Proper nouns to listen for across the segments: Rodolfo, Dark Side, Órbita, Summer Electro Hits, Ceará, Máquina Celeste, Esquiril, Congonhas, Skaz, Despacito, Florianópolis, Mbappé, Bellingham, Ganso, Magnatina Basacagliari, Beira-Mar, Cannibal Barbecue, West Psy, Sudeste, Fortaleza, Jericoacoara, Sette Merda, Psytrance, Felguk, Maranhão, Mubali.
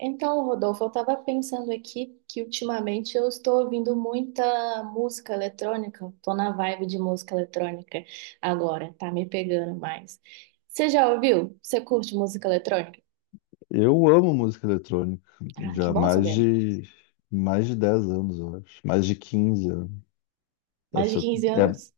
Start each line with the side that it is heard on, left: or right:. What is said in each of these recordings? right: Então, Rodolfo, eu estava pensando aqui que ultimamente eu estou ouvindo muita música eletrônica, estou na vibe de música eletrônica agora, tá me pegando mais. Você já ouviu? Você curte música eletrônica?
left: Eu amo música eletrônica,
right: Ah,
left: já
right: que
left: há
right: bom saber.
left: mais de 10 anos, eu acho. Mais de 15 anos. É,
right: Mais de
left: se eu,
right: 15 anos?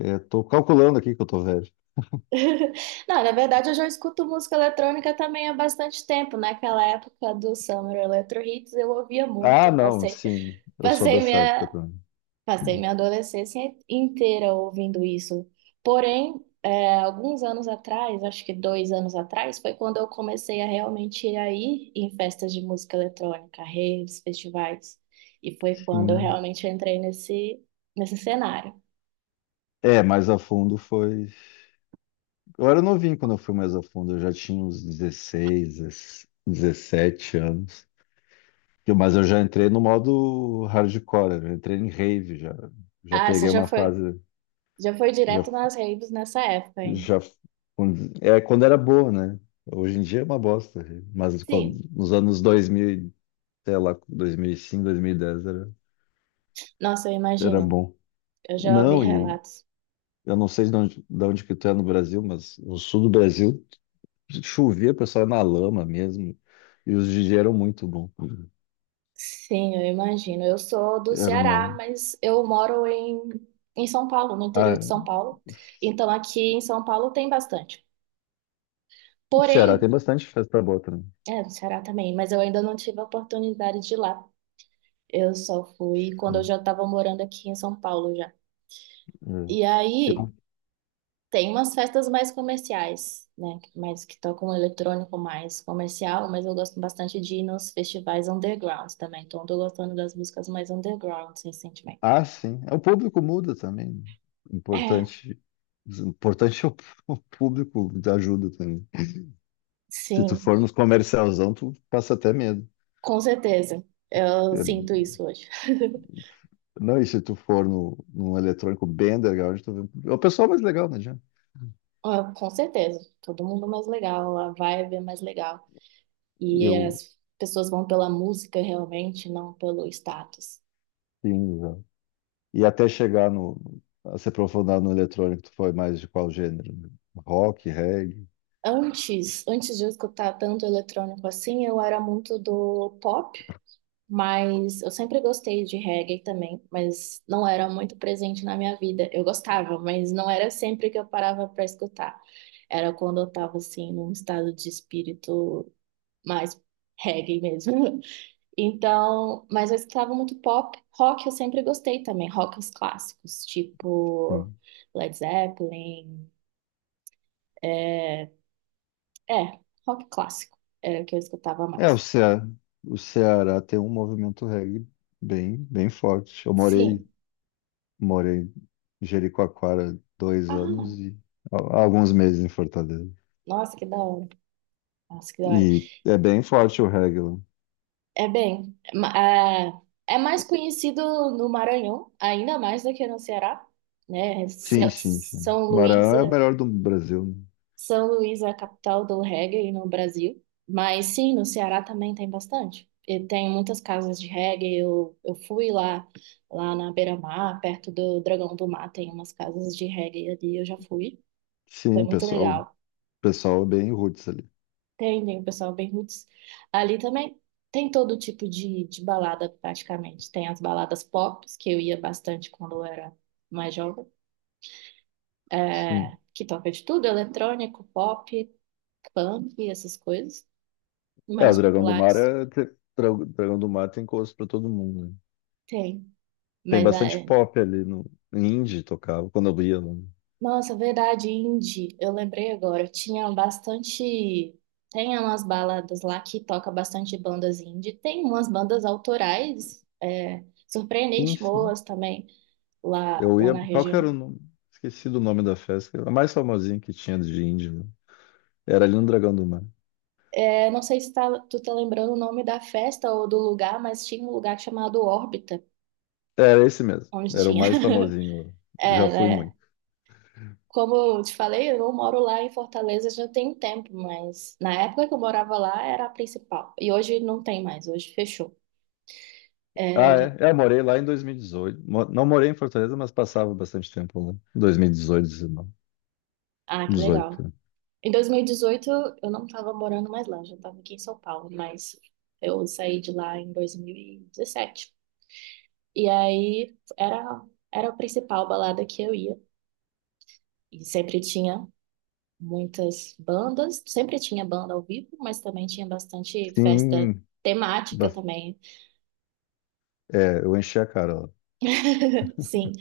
left: é, é, tô calculando aqui que eu tô velho.
right: Não, na verdade eu já escuto música eletrônica também há bastante tempo. Naquela época do Summer Electro Hits eu ouvia
left: Ah,
right: muito,
left: não, sim, eu sou
right: passei
left: dessa época
right: minha
left: também.
right: Passei minha adolescência inteira ouvindo isso. Porém, alguns anos atrás, acho que dois anos atrás, foi quando eu comecei a realmente ir aí em festas de música eletrônica, raves, festivais. E foi quando eu
left: Sim.
right: realmente entrei nesse cenário.
left: É, mais a fundo foi. Eu era novinho quando eu fui mais a fundo, eu já tinha uns 16, 17 anos. Mas eu já entrei no modo hardcore, eu já entrei em rave, já
right: Ah, você
left: peguei uma fase.
right: já foi
left: Já,
right: direto nas raves nessa época, hein?
left: já, é quando era boa, né? Hoje em dia é uma bosta, mas quando,
right: Sim.
left: nos anos 2000 e, sei lá, 2005, dez
right: Nossa, eu
left: era
right: imagino.
left: bom.
right: Eu já ouvi
left: Não, e
right: relatos.
left: eu não sei de onde que tu é no Brasil, mas no sul do Brasil chovia, o pessoal ia na lama mesmo, e os DJs eram muito bons.
right: Sim, eu imagino. Eu sou do
left: Era
right: Ceará,
left: uma.
right: mas em São Paulo, no interior de
left: Ah,
right: São Paulo. Então aqui em São Paulo tem bastante.
left: Ceará tem
right: Porém,
left: bastante festa boa também.
right: no Ceará também, mas eu ainda não tive a oportunidade de ir lá. Eu só fui quando eu
left: Hum,
right: já estava morando aqui em São Paulo já. E aí
left: é.
right: tem umas festas mais comerciais, né? Mais que tocam eletrônico, mais comercial, mas eu gosto bastante de ir nos festivais underground também. Então eu tô gostando das músicas mais underground recentemente.
left: Ah, sim. É, o público muda também.
right: É,
left: Importante, importante é o o público te ajuda também. Se tu
right: sim.
left: for nos comercialzão, tu passa até medo.
right: Com certeza. Eu
left: É,
right: sinto isso hoje.
left: não, e se tu for no, num eletrônico bem underground, é o pessoal mais legal, não adianta.
right: Ah, com certeza. Todo mundo mais legal, a vibe é mais legal. E
left: Eu,
right: as pessoas vão pela música realmente, não pelo status.
left: sim, exato. E até chegar a se aprofundar no eletrônico, tu foi mais de qual gênero? Rock, reggae?
right: Antes de eu escutar tanto eletrônico assim, eu era muito do pop, mas eu sempre gostei de reggae também, mas não era muito presente na minha vida. Eu gostava, mas não era sempre que eu parava para escutar. Era quando eu tava assim num estado de espírito mais reggae mesmo. Então, mas eu escutava muito pop, rock eu sempre gostei também, rock os clássicos, tipo
left: Hum.
right: Led Zeppelin, é, é, rock clássico era o que eu escutava
left: É,
right: mais.
left: O Ceará tem um movimento reggae bem, bem forte. Eu morei
right: Sim.
left: Morei em Jericoacoara dois
right: Ah,
left: anos e alguns meses em Fortaleza.
right: nossa, que da hora. Nossa, que da hora.
left: E é bem forte o reggae lá.
right: É bem, ma- é, é mais conhecido no Maranhão, ainda mais do que no Ceará, né?
left: Sim, sim, sim. Maranhão é o melhor do Brasil, né?
right: São Luís é a capital do reggae no Brasil, mas sim, no Ceará também tem bastante. E tem muitas casas de reggae. Eu fui lá na Beira-Mar, perto do Dragão do Mar, tem umas casas de reggae ali, eu já fui. Foi
left: Sim,
right: muito legal.
left: pessoal é bem roots ali.
right: Tem o pessoal bem roots. Ali também tem todo tipo de balada, praticamente. Tem as baladas pop, que eu ia bastante quando eu era mais jovem,
left: Sim.
right: que toca de tudo, eletrônico, pop, punk, essas coisas
left: É, o
right: mais
left: Dragão do Mar
right: populares.
left: tem gosto pra todo mundo, né?
right: Tem.
left: Tem
right: Mas
left: bastante
right: é.
left: pop ali no indie tocava quando eu ia, né?
right: Nossa, verdade, indie. Eu lembrei agora. Tinha bastante. Tem umas baladas lá que toca bastante bandas indie. Tem umas bandas autorais,
left: Sim,
right: surpreendente
left: sim.
right: boas também, lá,
left: Eu
right: lá
left: ia,
right: na
left: qual que era o
right: região.
left: nome? Esqueci do nome da festa, a mais famosinha que tinha de indie, né? Era ali no Dragão do Mar.
right: É, não sei se tu tá lembrando o nome da festa ou do lugar, mas tinha um lugar chamado Órbita,
left: Era esse mesmo.
right: onde
left: Era o
right: tinha.
left: mais famosinho. Já
right: É,
left: fui
right: né?
left: muito.
right: Como eu te falei, eu não moro lá em Fortaleza já tem tempo, mas na época que eu morava lá era a principal. E hoje não tem mais, hoje fechou.
left: Ah,
right: É, já...
left: é. É, eu morei lá em 2018. Não morei em Fortaleza, mas passava bastante tempo lá. 2018, 19,
right: Ah, que
left: 18,
right: legal.
left: né?
right: Em 2018 eu não estava morando mais lá, eu já estava aqui em São Paulo, mas eu saí de lá em 2017. E dezessete. E aí era a principal balada que eu ia. E sempre tinha muitas bandas, sempre tinha banda ao vivo, mas também tinha bastante festa
left: Sim.
right: temática
left: ba-
right: também.
left: É, eu enchi a cara lá.
right: Sim.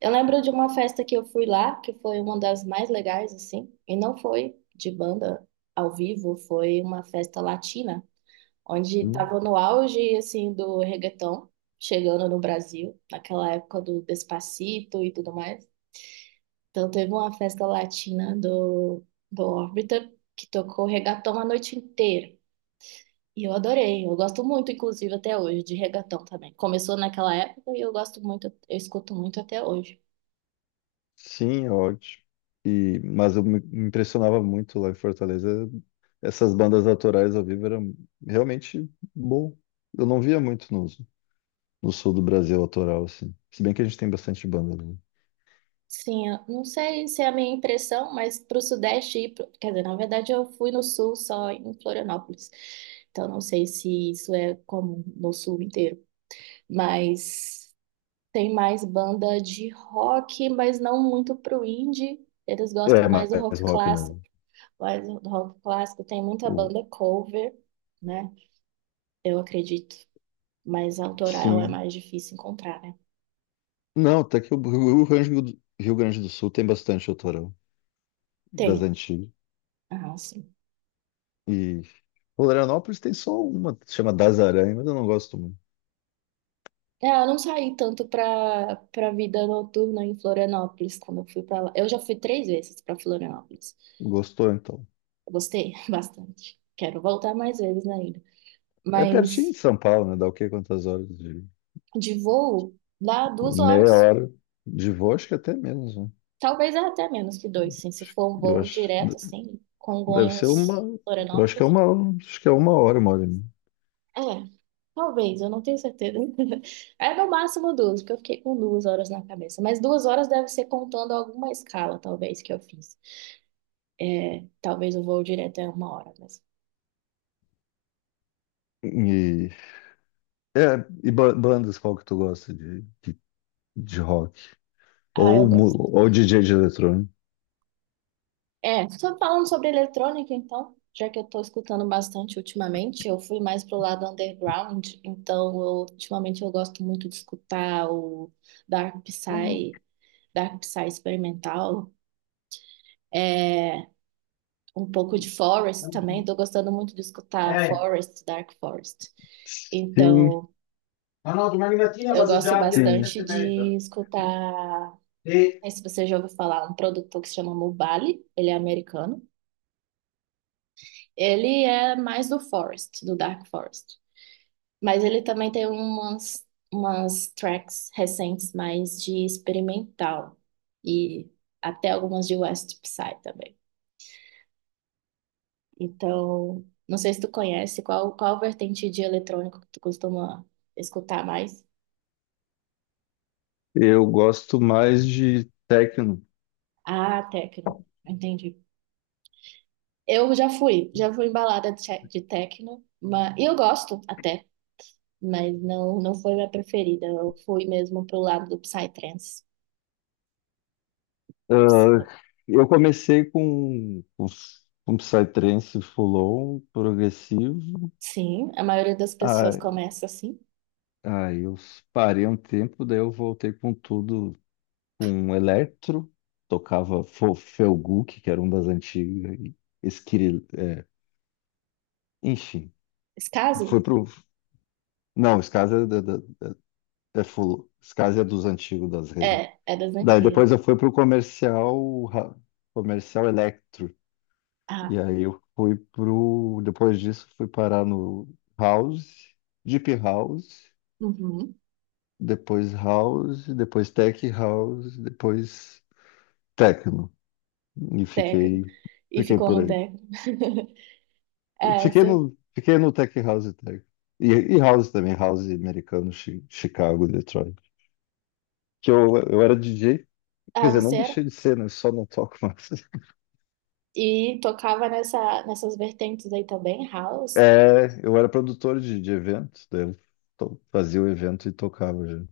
right: Eu lembro de uma festa que eu fui lá, que foi uma das mais legais, assim, e não foi de banda ao vivo, foi uma festa latina, onde
left: Hum.
right: estava no auge, assim, do reggaeton, chegando no Brasil, naquela época do Despacito e tudo mais. Então teve uma festa latina do Orbiter, que tocou reggaeton a noite inteira. E eu adorei, eu gosto muito, inclusive, até hoje, de reggaeton também. Começou naquela época e eu gosto muito, eu escuto muito até hoje.
left: Sim, é ótimo. Mas eu me impressionava muito lá em Fortaleza. Essas bandas autorais ao vivo eram realmente bom. Eu não via muito no sul do Brasil autoral, assim. Se bem que a gente tem bastante banda, né?
right: Sim, eu não sei se é a minha impressão, mas para o Sudeste, quer dizer, na verdade eu fui no Sul só em Florianópolis, então não sei se isso é comum no Sul inteiro, mas tem mais banda de rock, mas não muito pro indie, eles
left: É
right: gostam mais do
left: mais
right: rock
left: rock
right: clássico,
left: mesmo.
right: mas o rock clássico tem muita
left: O,
right: banda cover, né? Eu acredito, mas autoral é
left: Sim.
right: mais difícil encontrar, né?
left: Não, até que o Rio Grande do Sul tem bastante autorão das
right: Tem,
left: antigas.
right: ah, sim.
left: E Florianópolis tem só uma, que se chama Das Aranhas, mas eu não gosto muito.
right: É, eu não saí tanto para vida noturna em Florianópolis quando eu fui para lá. Eu já fui três vezes para Florianópolis.
left: Gostou, então.
right: Eu gostei bastante. Quero voltar mais vezes ainda.
left: É pertinho de
right: Mas
left: São Paulo, né? Dá o quê? Quantas horas de.
right: de voo, lá duas
left: Meia
right: horas.
left: hora de voo, acho que até menos, né?
right: Talvez é até menos que dois, sim. Se for um
left: Eu
right: voo
left: acho.
right: direto, assim,
left: Deve ser
right: Congonhas,
left: uma. Eu acho que é
right: Florianópolis.
left: uma. Acho que é uma hora e meia.
right: É, talvez, eu não tenho certeza. É no máximo duas, porque eu fiquei com duas horas na cabeça. Mas duas horas deve ser contando alguma escala, talvez, que eu fiz. É, talvez o voo direto é uma hora, mas.
left: E, é, bandas, qual que tu gosta de rock?
right: Ah,
left: Ou,
right: eu
left: mu-
right: gosto.
left: ou DJ de eletrônico?
right: É, só falando sobre eletrônica, então, já que eu tô escutando bastante ultimamente, eu fui mais pro lado underground, então eu, ultimamente eu gosto muito de escutar o Dark Psy, Dark Psy experimental, é, um pouco de Forest também, tô gostando muito de escutar Forest, Dark Forest.
left: Sim,
right: Então,
left: Arnoldo, Magnatina
right: eu gosto
left: Basacagliari e sim.
right: bastante
left: Sette Merda.
right: de escutar
left: E
right: sei se você já ouviu falar, um produtor que se chama Mubali, ele é americano. Ele é mais do Forest, do Dark Forest. Mas ele também tem umas tracks recentes mais de experimental. E até algumas de West Psy também. Então, não sei se tu conhece, qual vertente de eletrônico que tu costuma escutar mais?
left: Eu gosto mais de techno.
right: Ah, techno. Entendi. Eu já fui embalada de techno, mas e eu gosto até, mas não foi minha preferida. Eu fui mesmo pro lado do Psytrance.
left: Ah, eu comecei com Psytrance full-on, progressivo.
right: Sim, a maioria das pessoas
left: Ah,
right: começa assim.
left: aí eu parei um tempo, daí eu voltei com tudo, com electro. Tocava Felguk, que era um das antigas, e Esquiril, enfim,
right: Esse
left: foi
right: caso
left: pro. Não, Skaz é full, Skaz é dos antigos das redes.
right: é, é das
left: Daí
right: antigas.
left: depois eu fui pro comercial, comercial Electro.
right: Ah,
left: E aí eu depois disso fui parar no House, Deep
right: uhum,
left: House, depois Tech House, depois Techno. E
right: técnico.
left: fiquei,
right: E
left: fiquei
right: ficou
left: por
right: no
left: aí.
right: técnico.
left: Fiquei
right: Essa.
left: no, fiquei no Tech House e Tech. E, e House também, House americano, Chicago, Detroit. Que eu era DJ, quer
right: Ah,
left: dizer, não
right: você era?
left: deixei de ser, né? Só não toco mais.
right: E tocava nessa, nessas vertentes aí também, house.
left: É, eu era produtor de eventos, daí eu fazia o evento e tocava já.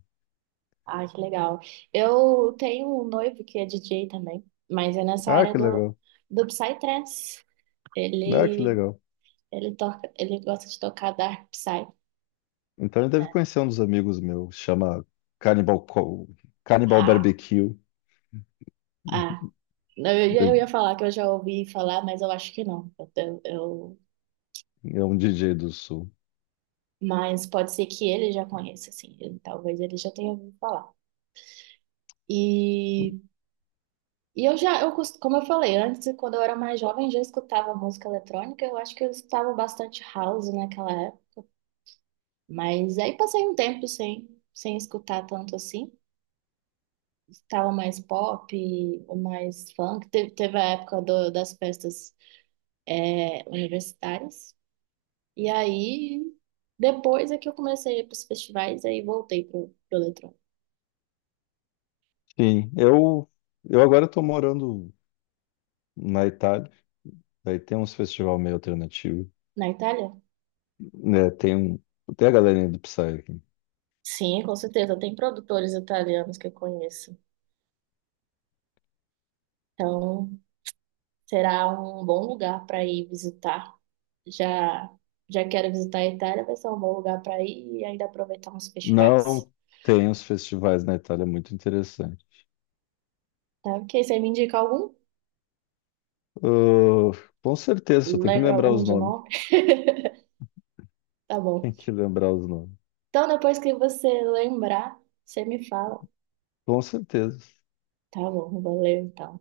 right: Ah, que legal. Eu tenho um noivo que é DJ também, mas é nessa
left: Ah,
right: área
left: que legal.
right: do Psytrance.
left: Ah, que
right: Ele
left: legal.
right: Ele toca, ele gosta de tocar Dark Side,
left: Então ele
right: né?
left: deve conhecer um dos amigos meus, chama Cannibal, Co- Cannibal
right: Ha,
left: Barbecue,
right: ah. Não, eu ia, eu
left: de-
right: ia falar que eu já ouvi falar, mas eu acho que não.
left: é um DJ do Sul.
right: Mas pode ser que ele já conheça, assim. Talvez ele já tenha ouvido falar. E, e eu já, eu, como eu falei, antes, quando eu era mais jovem, já escutava música eletrônica. Eu acho que eu escutava bastante house naquela época. Mas aí passei um tempo sem escutar tanto assim. Estava mais pop, mais funk. Teve a época das festas universitárias. E aí, depois é que eu comecei a ir para os festivais, aí voltei para o eletrônico.
left: Sim, eu agora estou morando na Itália, daí tem uns festival meio alternativo,
right: Na Itália?
left: né, tem a galerinha do Psy aqui.
right: Sim, com certeza. Tem produtores italianos que eu conheço. Então, será um bom lugar para ir visitar. Já, já quero visitar a Itália, vai ser um bom lugar para ir e ainda aproveitar uns festivais.
left: Não tem uns festivais na Itália muito interessantes.
right: Tá? Ok, você me indica algum?
left: Ah, com certeza, só tem que me
right: Lembra
left: lembrar
right: algum
left: os
right: de
left: nomes.
right: nome? Tá bom.
left: Tem que lembrar os nomes.
right: Então, depois que você lembrar, você me fala.
left: Com certeza.
right: Tá bom, valeu então.